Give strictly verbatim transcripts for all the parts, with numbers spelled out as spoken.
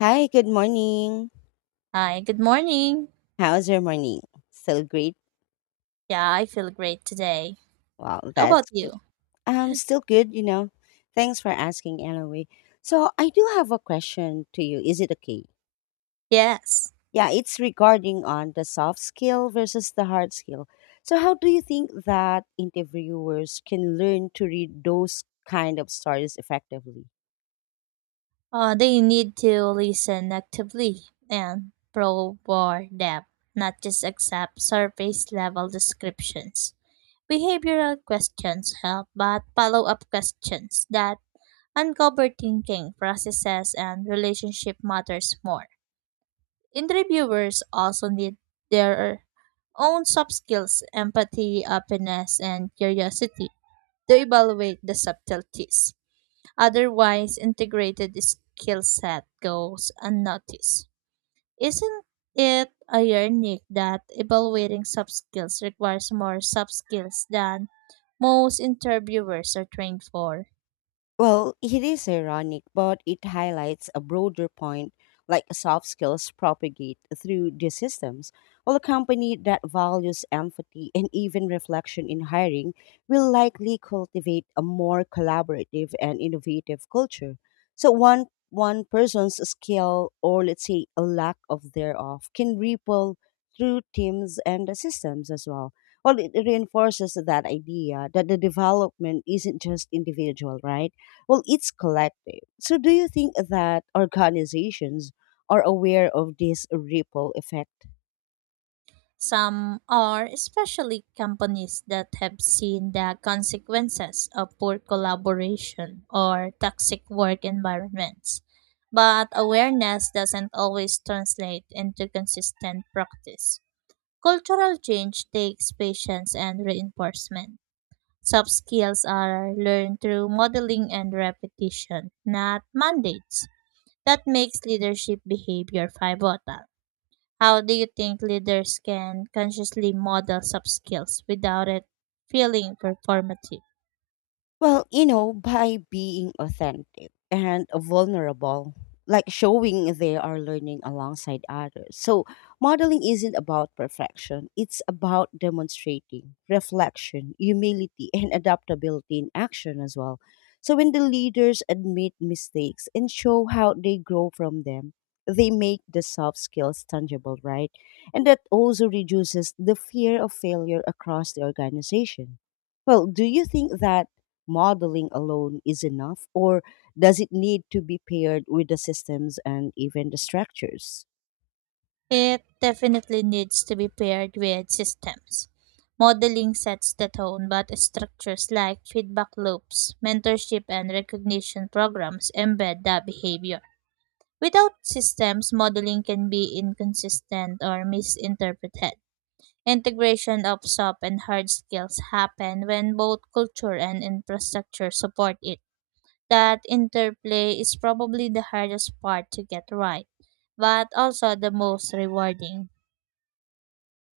Hi, good morning. Hi, good morning. How's your morning? Still great? Yeah, I feel great today. Well, How that's about good. you? Um, still good, you know. Thanks for asking anyway. So I do have a question to you. Is it okay? Yes. Yeah, it's regarding on the soft skill versus the hard skill. So how do you think that interviewers can learn to read those kind of stories effectively? Uh, they need to listen actively and probe more depth, not just accept surface level descriptions. Behavioral questions help, but follow up questions that uncover thinking processes and relationship matters more. Interviewers also need their own soft skills, empathy, openness, and curiosity to evaluate the subtleties. Otherwise, integrated skill set goes unnoticed. Isn't it ironic that evaluating soft skills requires more soft skills than most interviewers are trained for? Well, it is ironic, but it highlights a broader point like soft skills propagate through these systems. While a company that values empathy and even reflection in hiring will likely cultivate a more collaborative and innovative culture. So one one person's skill or let's say a lack of thereof can ripple through teams and the systems as well. Well, it reinforces that idea that the development isn't just individual, right? Well, it's collective. So do you think that organizations are aware of this ripple effect? Some are especially companies that have seen the consequences of poor collaboration or toxic work environments. But awareness doesn't always translate into consistent practice. Cultural change takes patience and reinforcement. Soft skills are learned through modeling and repetition, not mandates. That makes leadership behavior pivotal. How do you think leaders can consciously model soft skills without it feeling performative? Well, you know, by being authentic and vulnerable, like showing they are learning alongside others. So, modeling isn't about perfection, it's about demonstrating reflection, humility, and adaptability in action as well. So, when the leaders admit mistakes and show how they grow from them, they make the soft skills tangible, right? And that also reduces the fear of failure across the organization. Well, do you think that modeling alone is enough, or does it need to be paired with the systems and even the structures? It definitely needs to be paired with systems. Modeling sets the tone, but structures like feedback loops, mentorship, and recognition programs embed that behavior. Without systems, modeling can be inconsistent or misinterpreted. Integration of soft and hard skills happen when both culture and infrastructure support it. That interplay is probably the hardest part to get right, but also the most rewarding.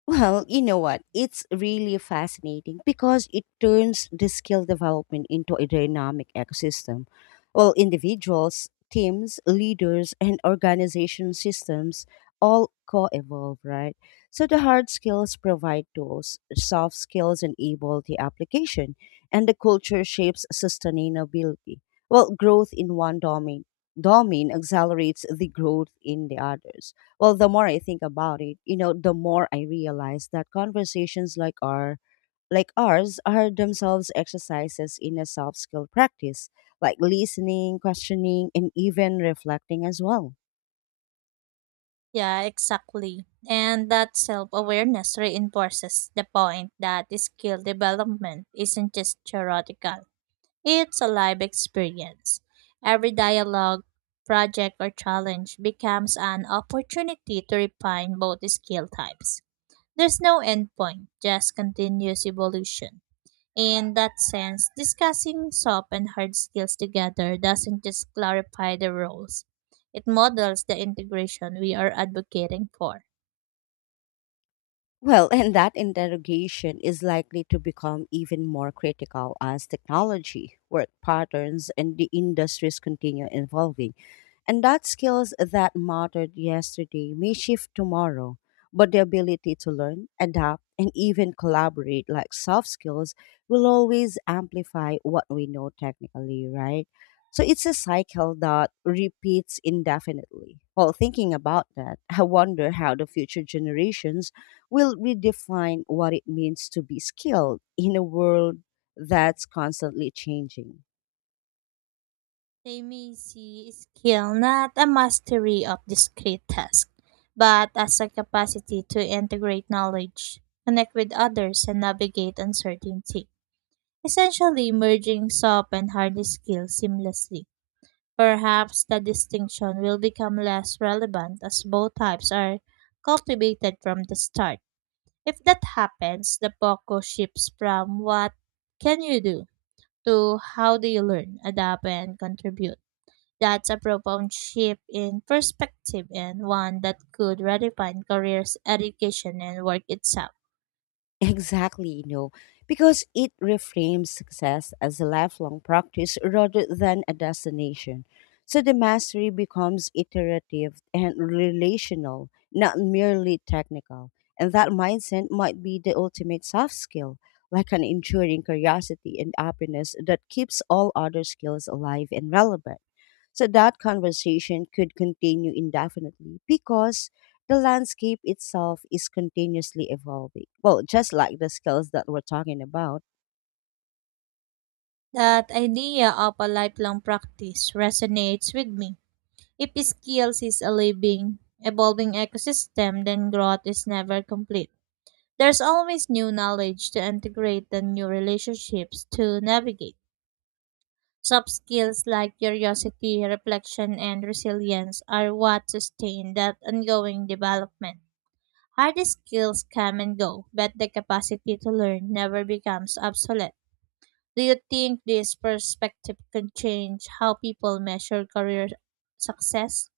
Well, you know what? It's really fascinating because it turns the skill development into a dynamic ecosystem. Well, individuals, teams, leaders, and organization systems all co evolve, right? So the hard skills provide tools, soft skills enable the application, and the culture shapes sustainability. Well, growth in one domain, domain accelerates the growth in the others. Well, the more I think about it, you know, the more I realize that conversations like our like ours are themselves exercises in a soft skill practice, like listening, questioning, and even reflecting as well. Yeah, exactly. And that self awareness reinforces the point that skill development isn't just theoretical, it's a live experience. Every dialogue, project, or challenge becomes an opportunity to refine both skill types. There's no endpoint, just continuous evolution. In that sense, discussing soft and hard skills together doesn't just clarify the roles, it models the integration we are advocating for. Well, and that interrogation is likely to become even more critical as technology, work patterns, and the industries continue evolving. And that skills that mattered yesterday may shift tomorrow, but the ability to learn, adapt, and even collaborate like soft skills will always amplify what we know technically, right? So it's a cycle that repeats indefinitely. Well, thinking about that, I wonder how the future generations will redefine what it means to be skilled in a world that's constantly changing. They may see skill not a mastery of discrete tasks, but as a capacity to integrate knowledge, connect with others, and navigate uncertainty, essentially merging soft and hard skills seamlessly. Perhaps the distinction will become less relevant as both types are cultivated from the start. If that happens, the focus shifts from what can you do to how do you learn, adapt, and contribute. That's a profound shift in perspective and one that could redefine careers, education, and work itself. Exactly, you know, because it reframes success as a lifelong practice rather than a destination. So the mastery becomes iterative and relational, not merely technical. And that mindset might be the ultimate soft skill, like an enduring curiosity and openness that keeps all other skills alive and relevant. So that conversation could continue indefinitely because the landscape itself is continuously evolving. Well, just like the skills that we're talking about. That idea of a lifelong practice resonates with me. If skills is a living, evolving ecosystem, then growth is never complete. There's always new knowledge to integrate and new relationships to navigate. Soft skills like curiosity, reflection, and resilience are what sustain that ongoing development. Hard skills come and go, but the capacity to learn never becomes obsolete. Do you think this perspective can change how people measure career success?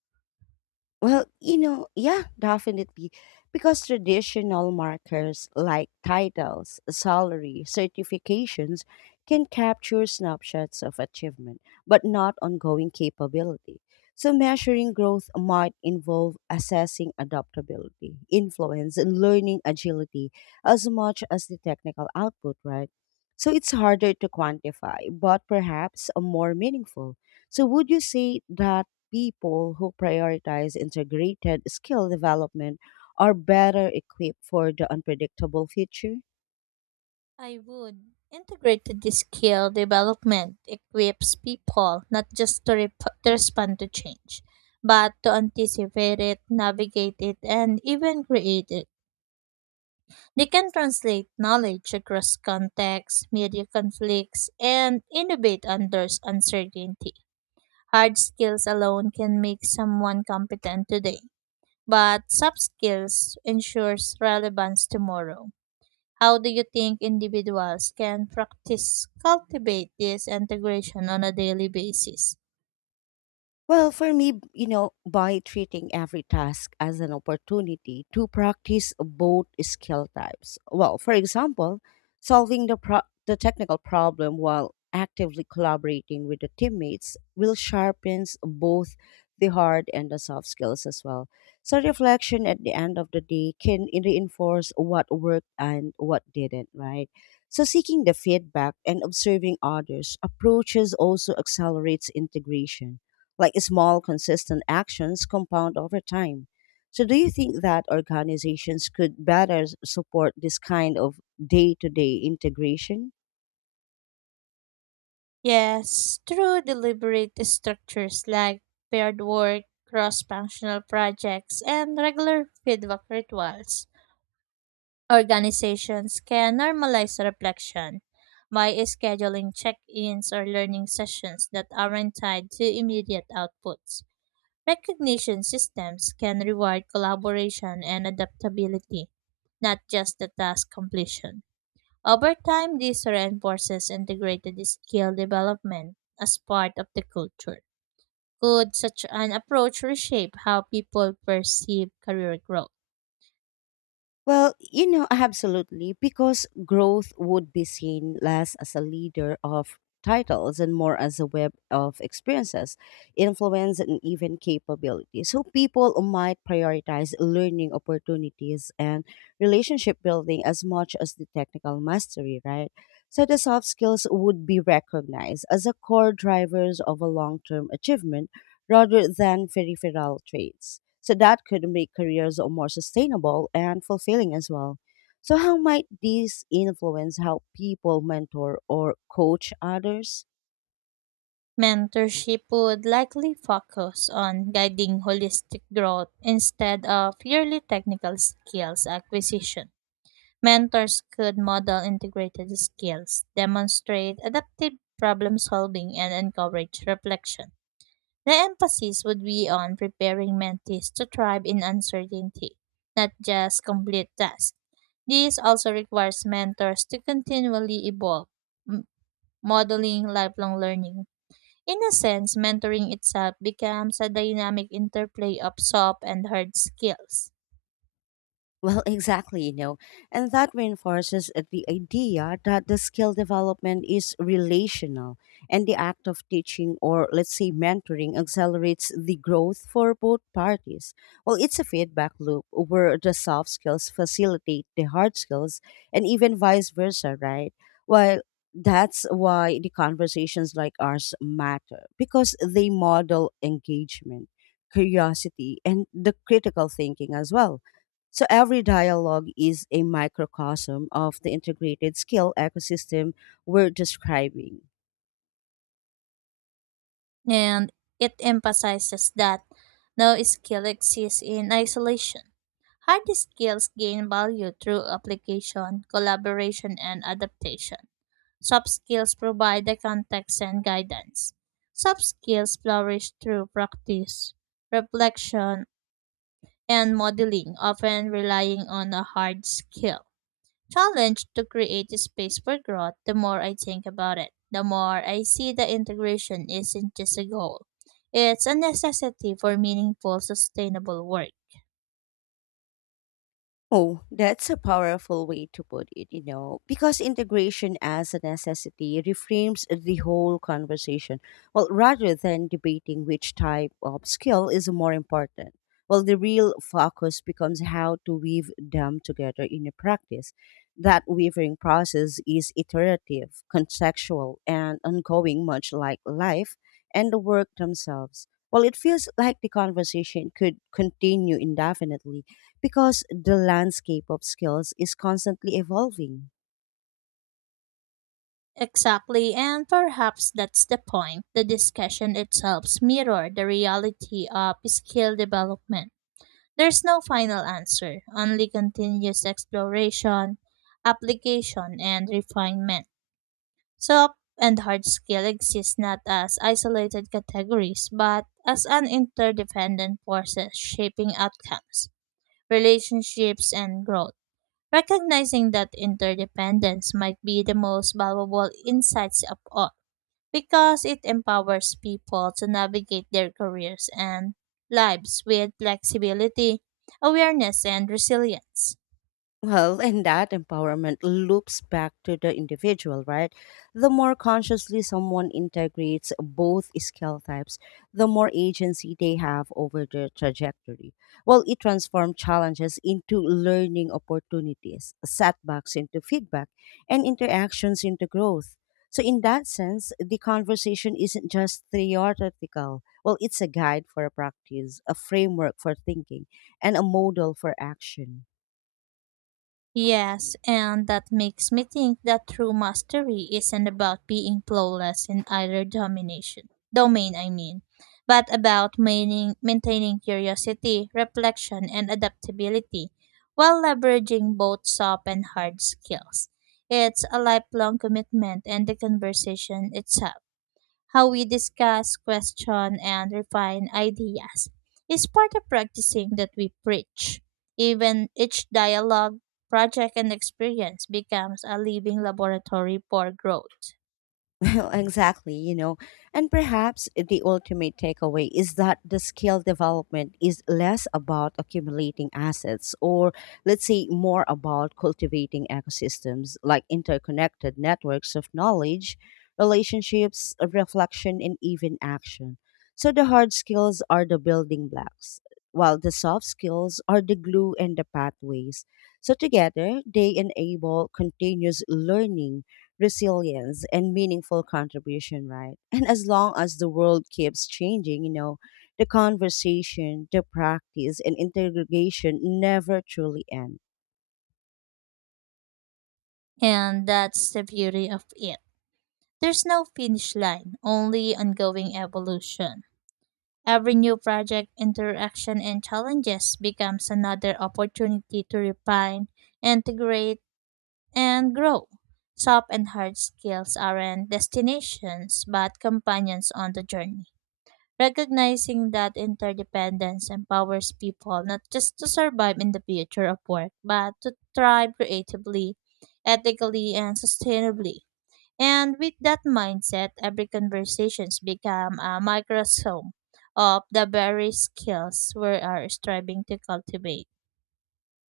Well, you know, yeah, definitely. Because traditional markers like titles, salary, certifications can capture snapshots of achievement, but not ongoing capability. So, measuring growth might involve assessing adaptability, influence, and learning agility as much as the technical output, right? So, it's harder to quantify, but perhaps uh, more meaningful. So, would you say that people who prioritize integrated skill development are better equipped for the unpredictable future? I would. Integrated skill development equips people not just to, rep- to respond to change, but to anticipate it, navigate it, and even create it. They can translate knowledge across contexts, media conflicts, and innovate under uncertainty. Hard skills alone can make someone competent today, but soft skills ensures relevance tomorrow. How do you think individuals can practice cultivate this integration on a daily basis? Well, for me, b- you know, by treating every task as an opportunity to practice both skill types. Well, for example, solving the pro- the technical problem while actively collaborating with the teammates will sharpens both the hard and the soft skills as well. So reflection at the end of the day can reinforce what worked and what didn't, right? So seeking the feedback and observing others approaches also accelerates integration like small, consistent actions compound over time. So, do you think that organizations could better s- support this kind of day to day integration? Yes, through deliberate structures like paired work, cross-functional projects, and regular feedback rituals. Organizations can normalize reflection by scheduling check-ins or learning sessions that aren't tied to immediate outputs. Recognition systems can reward collaboration and adaptability, not just the task completion. Over time, this reinforces integrated skill development as part of the culture. Could such an approach reshape how people perceive career growth? Well, you know, absolutely, because growth would be seen less as a leader of titles and more as a web of experiences, influence, and even capability. So people might prioritize learning opportunities and relationship building as much as the technical mastery, right? So the soft skills would be recognized as a core drivers of a long term achievement rather than peripheral traits. So that could make careers more sustainable and fulfilling as well. So, how might these influence how people mentor or coach others? Mentorship would likely focus on guiding holistic growth instead of purely technical skills acquisition. Mentors could model integrated skills, demonstrate adaptive problem solving, and encourage reflection. The emphasis would be on preparing mentees to thrive in uncertainty, not just complete tasks. This also requires mentors to continually evolve, m- modeling lifelong learning. In a sense, mentoring itself becomes a dynamic interplay of soft and hard skills. Well, exactly, you know, and that reinforces the idea that the skill development is relational, and the act of teaching or, let's say, mentoring accelerates the growth for both parties. Well, it's a feedback loop where the soft skills facilitate the hard skills, and even vice versa, right? Well, that's why the conversations like ours matter because they model engagement, curiosity, and the critical thinking as well. So every dialogue is a microcosm of the integrated skill ecosystem we're describing. And it emphasizes that no skill exists in isolation. Hard skills gain value through application, collaboration, and adaptation. Soft skills provide the context and guidance. Soft skills flourish through practice, reflection, and modeling, often relying on a hard skill challenge to create a space for growth. The more I think about it, the more I see that integration isn't just a goal. It's a necessity for meaningful, sustainable work. Oh, that's a powerful way to put it, you know, because integration as a necessity reframes the whole conversation. Well, rather than debating which type of skill is more important, well, the real focus becomes how to weave them together in a practice. That weaving process is iterative, contextual, and ongoing, much like life and the work themselves. Well, it feels like the conversation could continue indefinitely because the landscape of skills is constantly evolving. Exactly, and perhaps that's the point. The discussion itself mirrors the reality of skill development. There's no final answer, only continuous exploration, application, and refinement. Soft and hard skill exist not as isolated categories, but as an interdependent forces shaping outcomes, relationships, and growth. Recognizing that interdependence might be the most valuable insights of all because it empowers people to navigate their careers and lives with flexibility, awareness, and resilience. Well, and that empowerment loops back to the individual, right? The more consciously someone integrates both skill types, the more agency they have over their trajectory. Well, it transforms challenges into learning opportunities, setbacks into feedback, and interactions into growth. So, in that sense, the conversation isn't just theoretical. Well, it's a guide for a practice, a framework for thinking, and a model for action. Yes, and that makes me think that true mastery isn't about being flawless in either domination domain, I mean, but about maintaining, maintaining curiosity, reflection, and adaptability while leveraging both soft and hard skills. It's a lifelong commitment and the conversation itself. How we discuss, question, and refine ideas is part of practicing that we preach. Even each dialogue, project, and experience becomes a living laboratory for growth. Well, exactly, you know. And perhaps the ultimate takeaway is that the skill development is less about accumulating assets or, let's say, more about cultivating ecosystems like interconnected networks of knowledge, relationships, reflection, and even action. So the hard skills are the building blocks, while the soft skills are the glue and the pathways. So together, they enable continuous learning resilience and meaningful contribution, right? And as long as the world keeps changing, you know, the conversation, the practice, and interrogation never truly end. And that's the beauty of it. There's no finish line, only ongoing evolution. Every new project, interaction, and challenges becomes another opportunity to refine, integrate, and grow. Soft and hard skills aren't destinations but companions on the journey. Recognizing that interdependence empowers people not just to survive in the future of work but to thrive creatively, ethically, and sustainably. And with that mindset, every conversations become a microsome of the very skills we are striving to cultivate.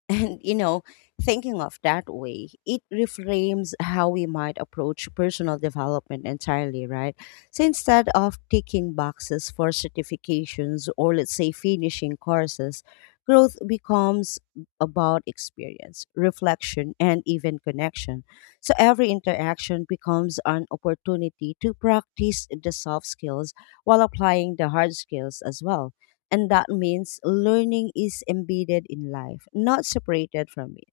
And, you know, thinking of that way, it reframes how we might approach personal development entirely, right? So instead of ticking boxes for certifications or, let's say, finishing courses, growth becomes about experience, reflection, and even connection. So every interaction becomes an opportunity to practice the soft skills while applying the hard skills as well. And that means learning is embedded in life, not separated from it.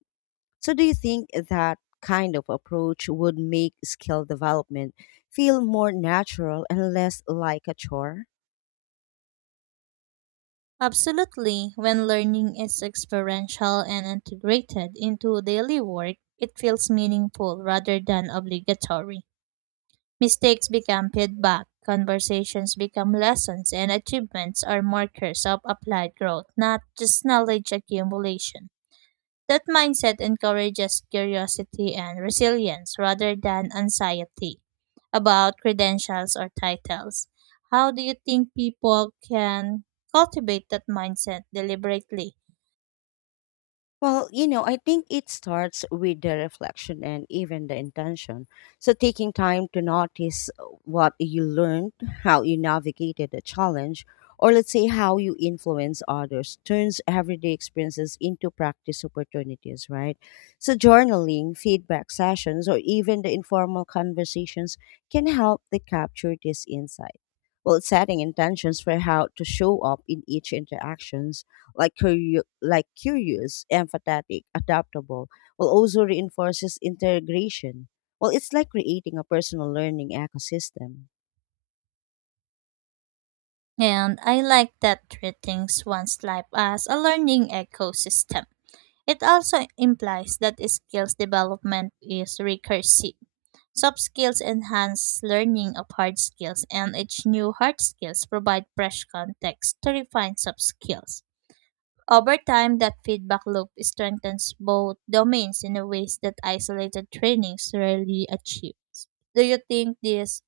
So, do you think that kind of approach would make skill development feel more natural and less like a chore? Absolutely, when learning is experiential and integrated into daily work, it feels meaningful rather than obligatory. Mistakes become feedback, conversations become lessons, and achievements are markers of applied growth, not just knowledge accumulation. That mindset encourages curiosity and resilience rather than anxiety about credentials or titles. How do you think people can cultivate that mindset deliberately? Well, you know, I think it starts with the reflection and even the intention. So, taking time to notice what you learned, how you navigated a challenge, or let's say how you influence others turns everyday experiences into practice opportunities, right? So, journaling, feedback sessions, or even the informal conversations can help to capture this insight. Well, setting intentions for how to show up in each interactions like curio- like curious, empathetic, adaptable, while also reinforces integration. Well, it's like creating a personal learning ecosystem. And I like that treat things one's life as a learning ecosystem. It also implies that skills development is recursive. Soft skills enhance learning of hard skills, and each new hard skills provide fresh context to refine soft skills. Over time, that feedback loop strengthens both domains in a ways that isolated trainings rarely achieve. Do you think this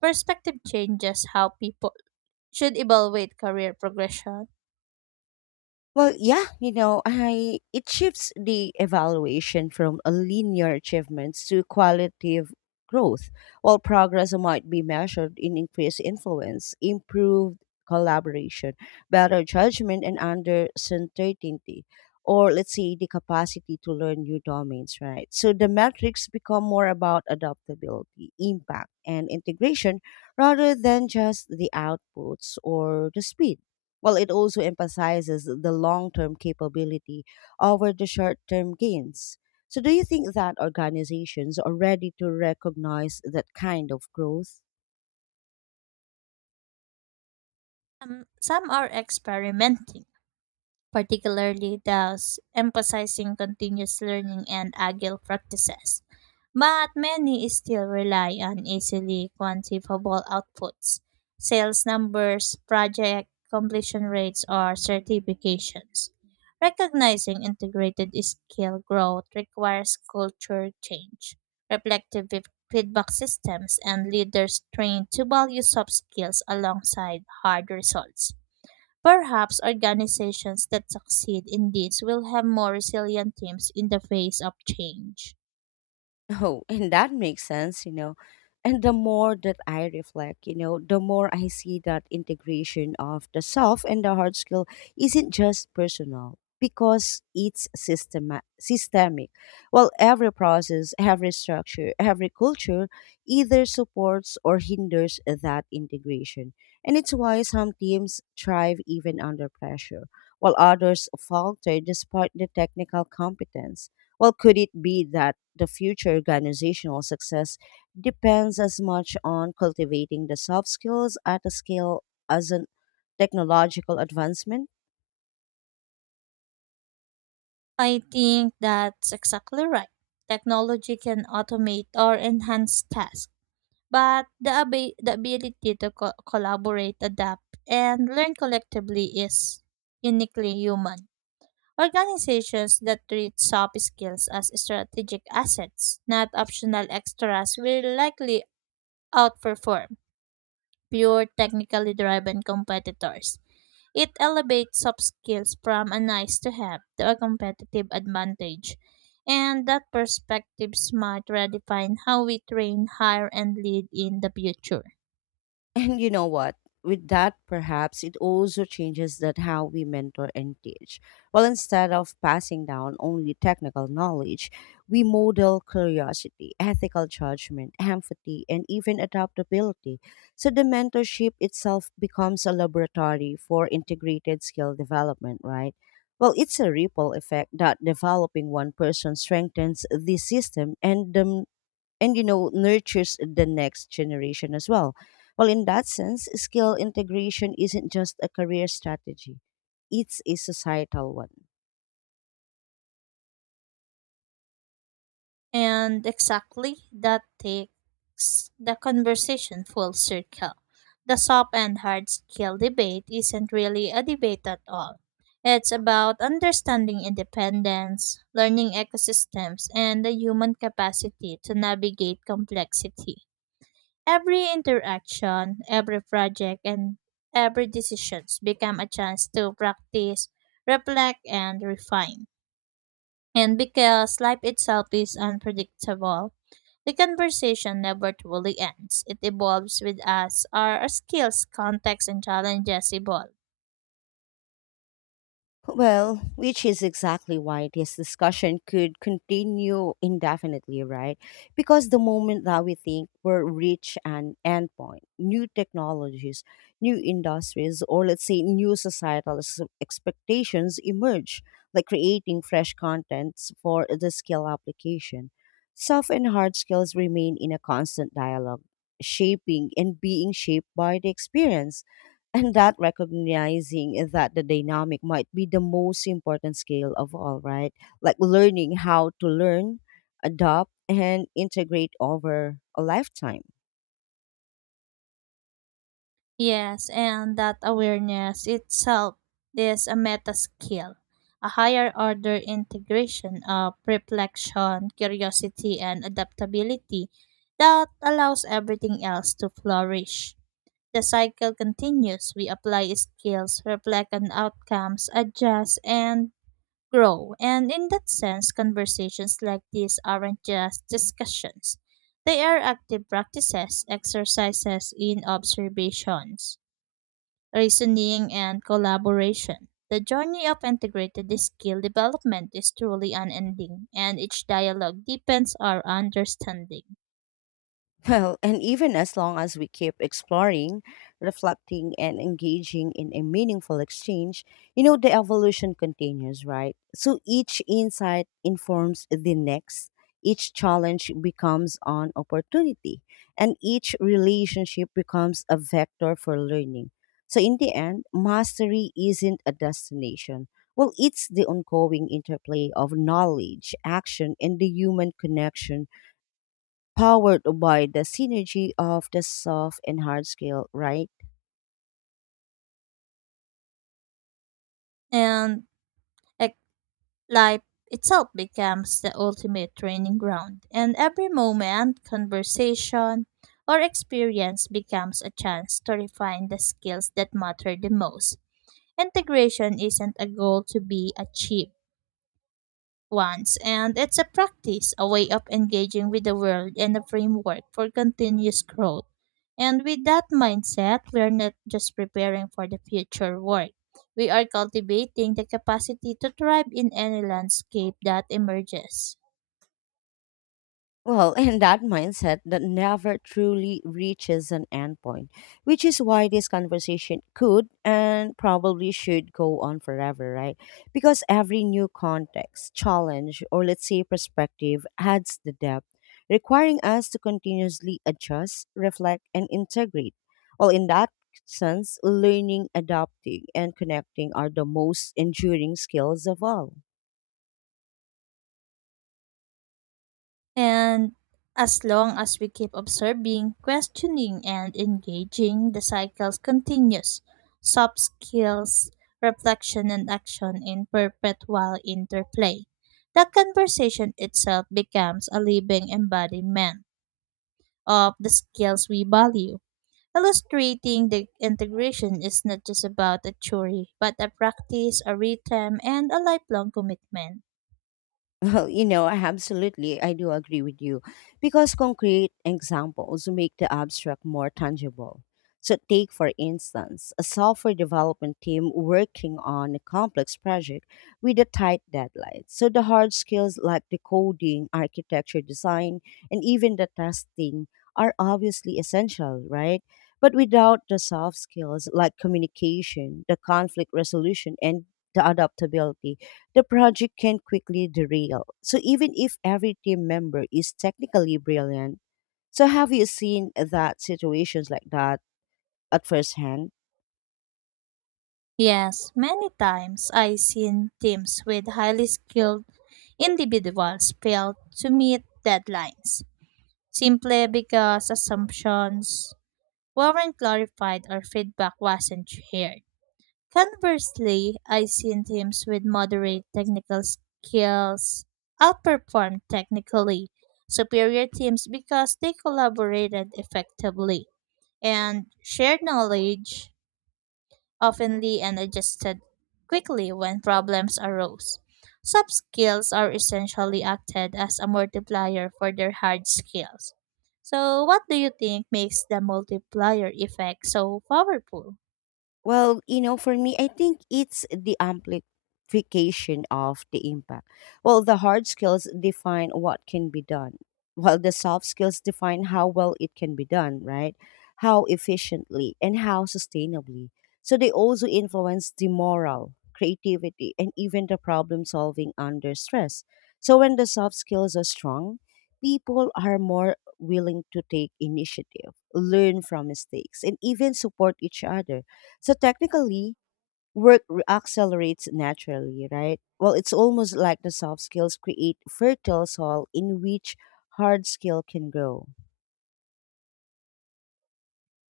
perspective changes how people should evaluate career progression? Well, yeah, you know, I it shifts the evaluation from a linear achievements to qualitative growth. While progress might be measured in increased influence, improved collaboration, better judgment, and under certainty, or let's say the capacity to learn new domains, right? So the metrics become more about adaptability, impact, and integration rather than just the outputs or the speed. Well, it also emphasizes the long term capability over the short term gains. So, do you think that organizations are ready to recognize that kind of growth? Um, some are experimenting particularly those emphasizing continuous learning and agile practices. But many still rely on easily quantifiable outputs, sales numbers, project completion rates, or certifications. Recognizing integrated skill growth requires culture change, reflective feed- feedback systems, and leaders trained to value soft skills alongside hard results. Perhaps organizations that succeed in this will have more resilient teams in the face of change. Oh, and that makes sense, you know. And the more that I reflect, you know, the more I see that integration of the soft and the hard skill isn't just personal because it's systema- systemic. Well, every process, every structure, every culture either supports or hinders that integration. And it's why some teams thrive even under pressure, while others falter despite the technical competence. Well, could it be that the future organizational success depends as much on cultivating the soft skills at a scale as on technological advancement? I think that's exactly right. Technology can automate or enhance tasks, but the, abi- the ability to co- collaborate, adapt, and learn collectively is uniquely human. Organizations that treat soft skills as strategic assets, not optional extras, will likely outperform pure technically driven competitors. It elevates soft skills from a nice to have to a competitive advantage. And that perspective might redefine how we train, hire, and lead in the future. And you know what? With that, perhaps it also changes that how we mentor and teach. Well, instead of passing down only technical knowledge, we model curiosity, ethical judgment, empathy, and even adaptability. So the mentorship itself becomes a laboratory for integrated skill development, right? Well, it's a ripple effect that developing one person strengthens the system and the and you know nurtures the next generation as well. Well, in that sense skill integration isn't just a career strategy, it's a societal one. And exactly that takes the conversation full circle. The soft and hard skill debate isn't really a debate at all. It's about understanding independence, learning ecosystems, and the human capacity to navigate complexity. Every interaction, every project, and every decision become a chance to practice, reflect, and refine. And because life itself is unpredictable, the conversation never truly ends. It evolves with us. Our skills, context, and challenges evolve. Well, which is exactly why this discussion could continue indefinitely, right? Because the moment that we think we're reach an endpoint, new technologies, new industries, or let's say new societal s- expectations emerge, like creating fresh contents for the skill application. Soft and hard skills remain in a constant dialogue, shaping and being shaped by the experience, and that recognizing that the dynamic might be the most important skill of all, right? Like learning how to learn, adopt, and integrate over a lifetime. Yes, and that awareness itself is a meta skill, a higher order integration of reflection, curiosity, and adaptability that allows everything else to flourish. The cycle continues. We apply skills, reflect on outcomes, adjust, and grow. And in that sense, conversations like these aren't just discussions, they are active practices, exercises in observations, reasoning, and collaboration. The journey of integrated skill development is truly unending, and each dialogue deepens our understanding. Well, and even as long as we keep exploring, reflecting, and engaging in a meaningful exchange, you know, the evolution continues, right? So each insight informs the next, each challenge becomes an opportunity, and each relationship becomes a vector for learning. So in the end, mastery isn't a destination. Well, it's the ongoing interplay of knowledge, action, and the human connection powered by the synergy of the soft and hard skill, right? And life itself becomes the ultimate training ground, and every moment, conversation, or experience becomes a chance to refine the skills that matter the most. Integration isn't a goal to be achieved once, and it's a practice, a way of engaging with the world and a framework for continuous growth. And with that mindset, we're not just preparing for the future work. We are cultivating the capacity to thrive in any landscape that emerges. Well, and that mindset that never truly reaches an endpoint, which is why this conversation could and probably should go on forever, right? Because every new context, challenge, or let's say perspective adds the depth, requiring us to continuously adjust, reflect, and integrate. Well, in that sense, learning, adapting, and connecting are the most enduring skills of all. And as long as we keep observing, questioning, and engaging, the cycles continues. Soft skills, reflection, and action in perpetual interplay. The conversation itself becomes a living embodiment of the skills we value, illustrating the integration is not just about a theory, but a practice, a rhythm, and a lifelong commitment. Well, you know, I absolutely, I do agree with you because concrete examples make the abstract more tangible. So, take for instance, a software development team working on a complex project with a tight deadline. So, the hard skills like the coding, architecture design, and even the testing are obviously essential, right? But without the soft skills like communication, the conflict resolution, and the adaptability, the project can quickly derail. So even if every team member is technically brilliant, so have you seen that situations like that at first hand? Yes, many times I've seen teams with highly skilled individuals fail to meet deadlines simply because assumptions weren't clarified or feedback wasn't shared. Conversely, I've seen teams with moderate technical skills outperform technically superior teams because they collaborated effectively and shared knowledge oftenly and adjusted quickly when problems arose. Soft skills are essentially acted as a multiplier for their hard skills. So, what do you think makes the multiplier effect so powerful? Well, you know, for me, I think it's the amplification of the impact. Well, the hard skills define what can be done, while the soft skills define how well it can be done, right? How efficiently and how sustainably. So they also influence the moral, creativity, and even the problem solving under stress. So when the soft skills are strong, people are more willing to take initiative, learn from mistakes, and even support each other. So technically, work re- accelerates naturally, right? Well, it's almost like the soft skills create fertile soil in which hard skill can grow.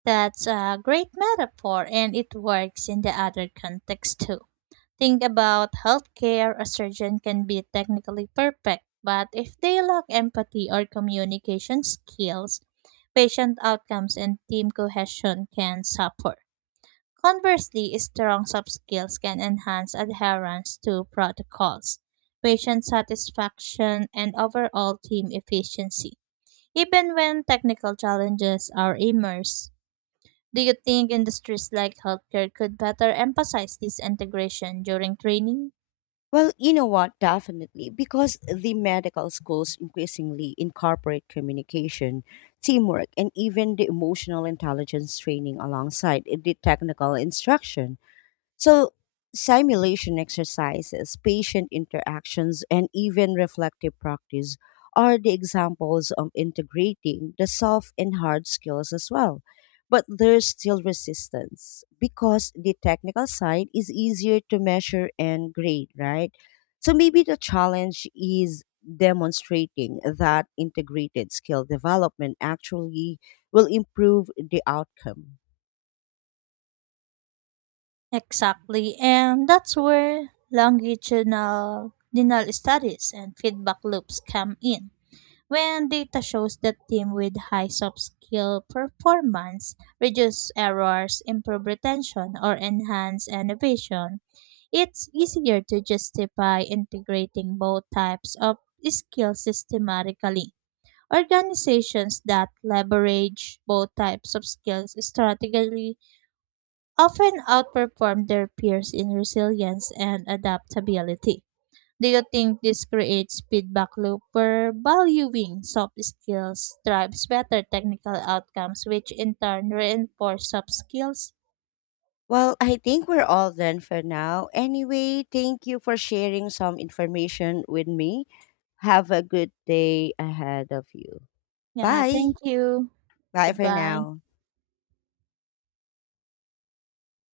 That's a great metaphor and it works in the other context too. Think about healthcare. A surgeon can be technically perfect, but if they lack empathy or communication skills, patient outcomes and team cohesion can suffer. Conversely, strong soft skills can enhance adherence to protocols, patient satisfaction, and overall team efficiency, even when technical challenges are immersed. Do you think industries like healthcare could better emphasize this integration during training? Well, you know what? Definitely, because the medical schools increasingly incorporate communication, teamwork, and even the emotional intelligence training alongside the technical instruction. So, simulation exercises, patient interactions, and even reflective practice are the examples of integrating the soft and hard skills as well. But there's still resistance because the technical side is easier to measure and grade, right? So, maybe the challenge is demonstrating that integrated skill development actually will improve the outcome. Exactly, and that's where longitudinal longitudinal studies and feedback loops come in. When data shows that teams with high soft skill performance reduce errors, improve retention, or enhance innovation, it's easier to justify integrating both types of skills systematically. Organizations that leverage both types of skills strategically often outperform their peers in resilience and adaptability. Do you think this creates feedback loop where valuing soft skills drives better technical outcomes, which in turn reinforce soft skills? Well, I think we're all done for now. Anyway, thank you for sharing some information with me. Have a good day ahead of you. Yeah, Bye. thank you. Bye for Goodbye. now.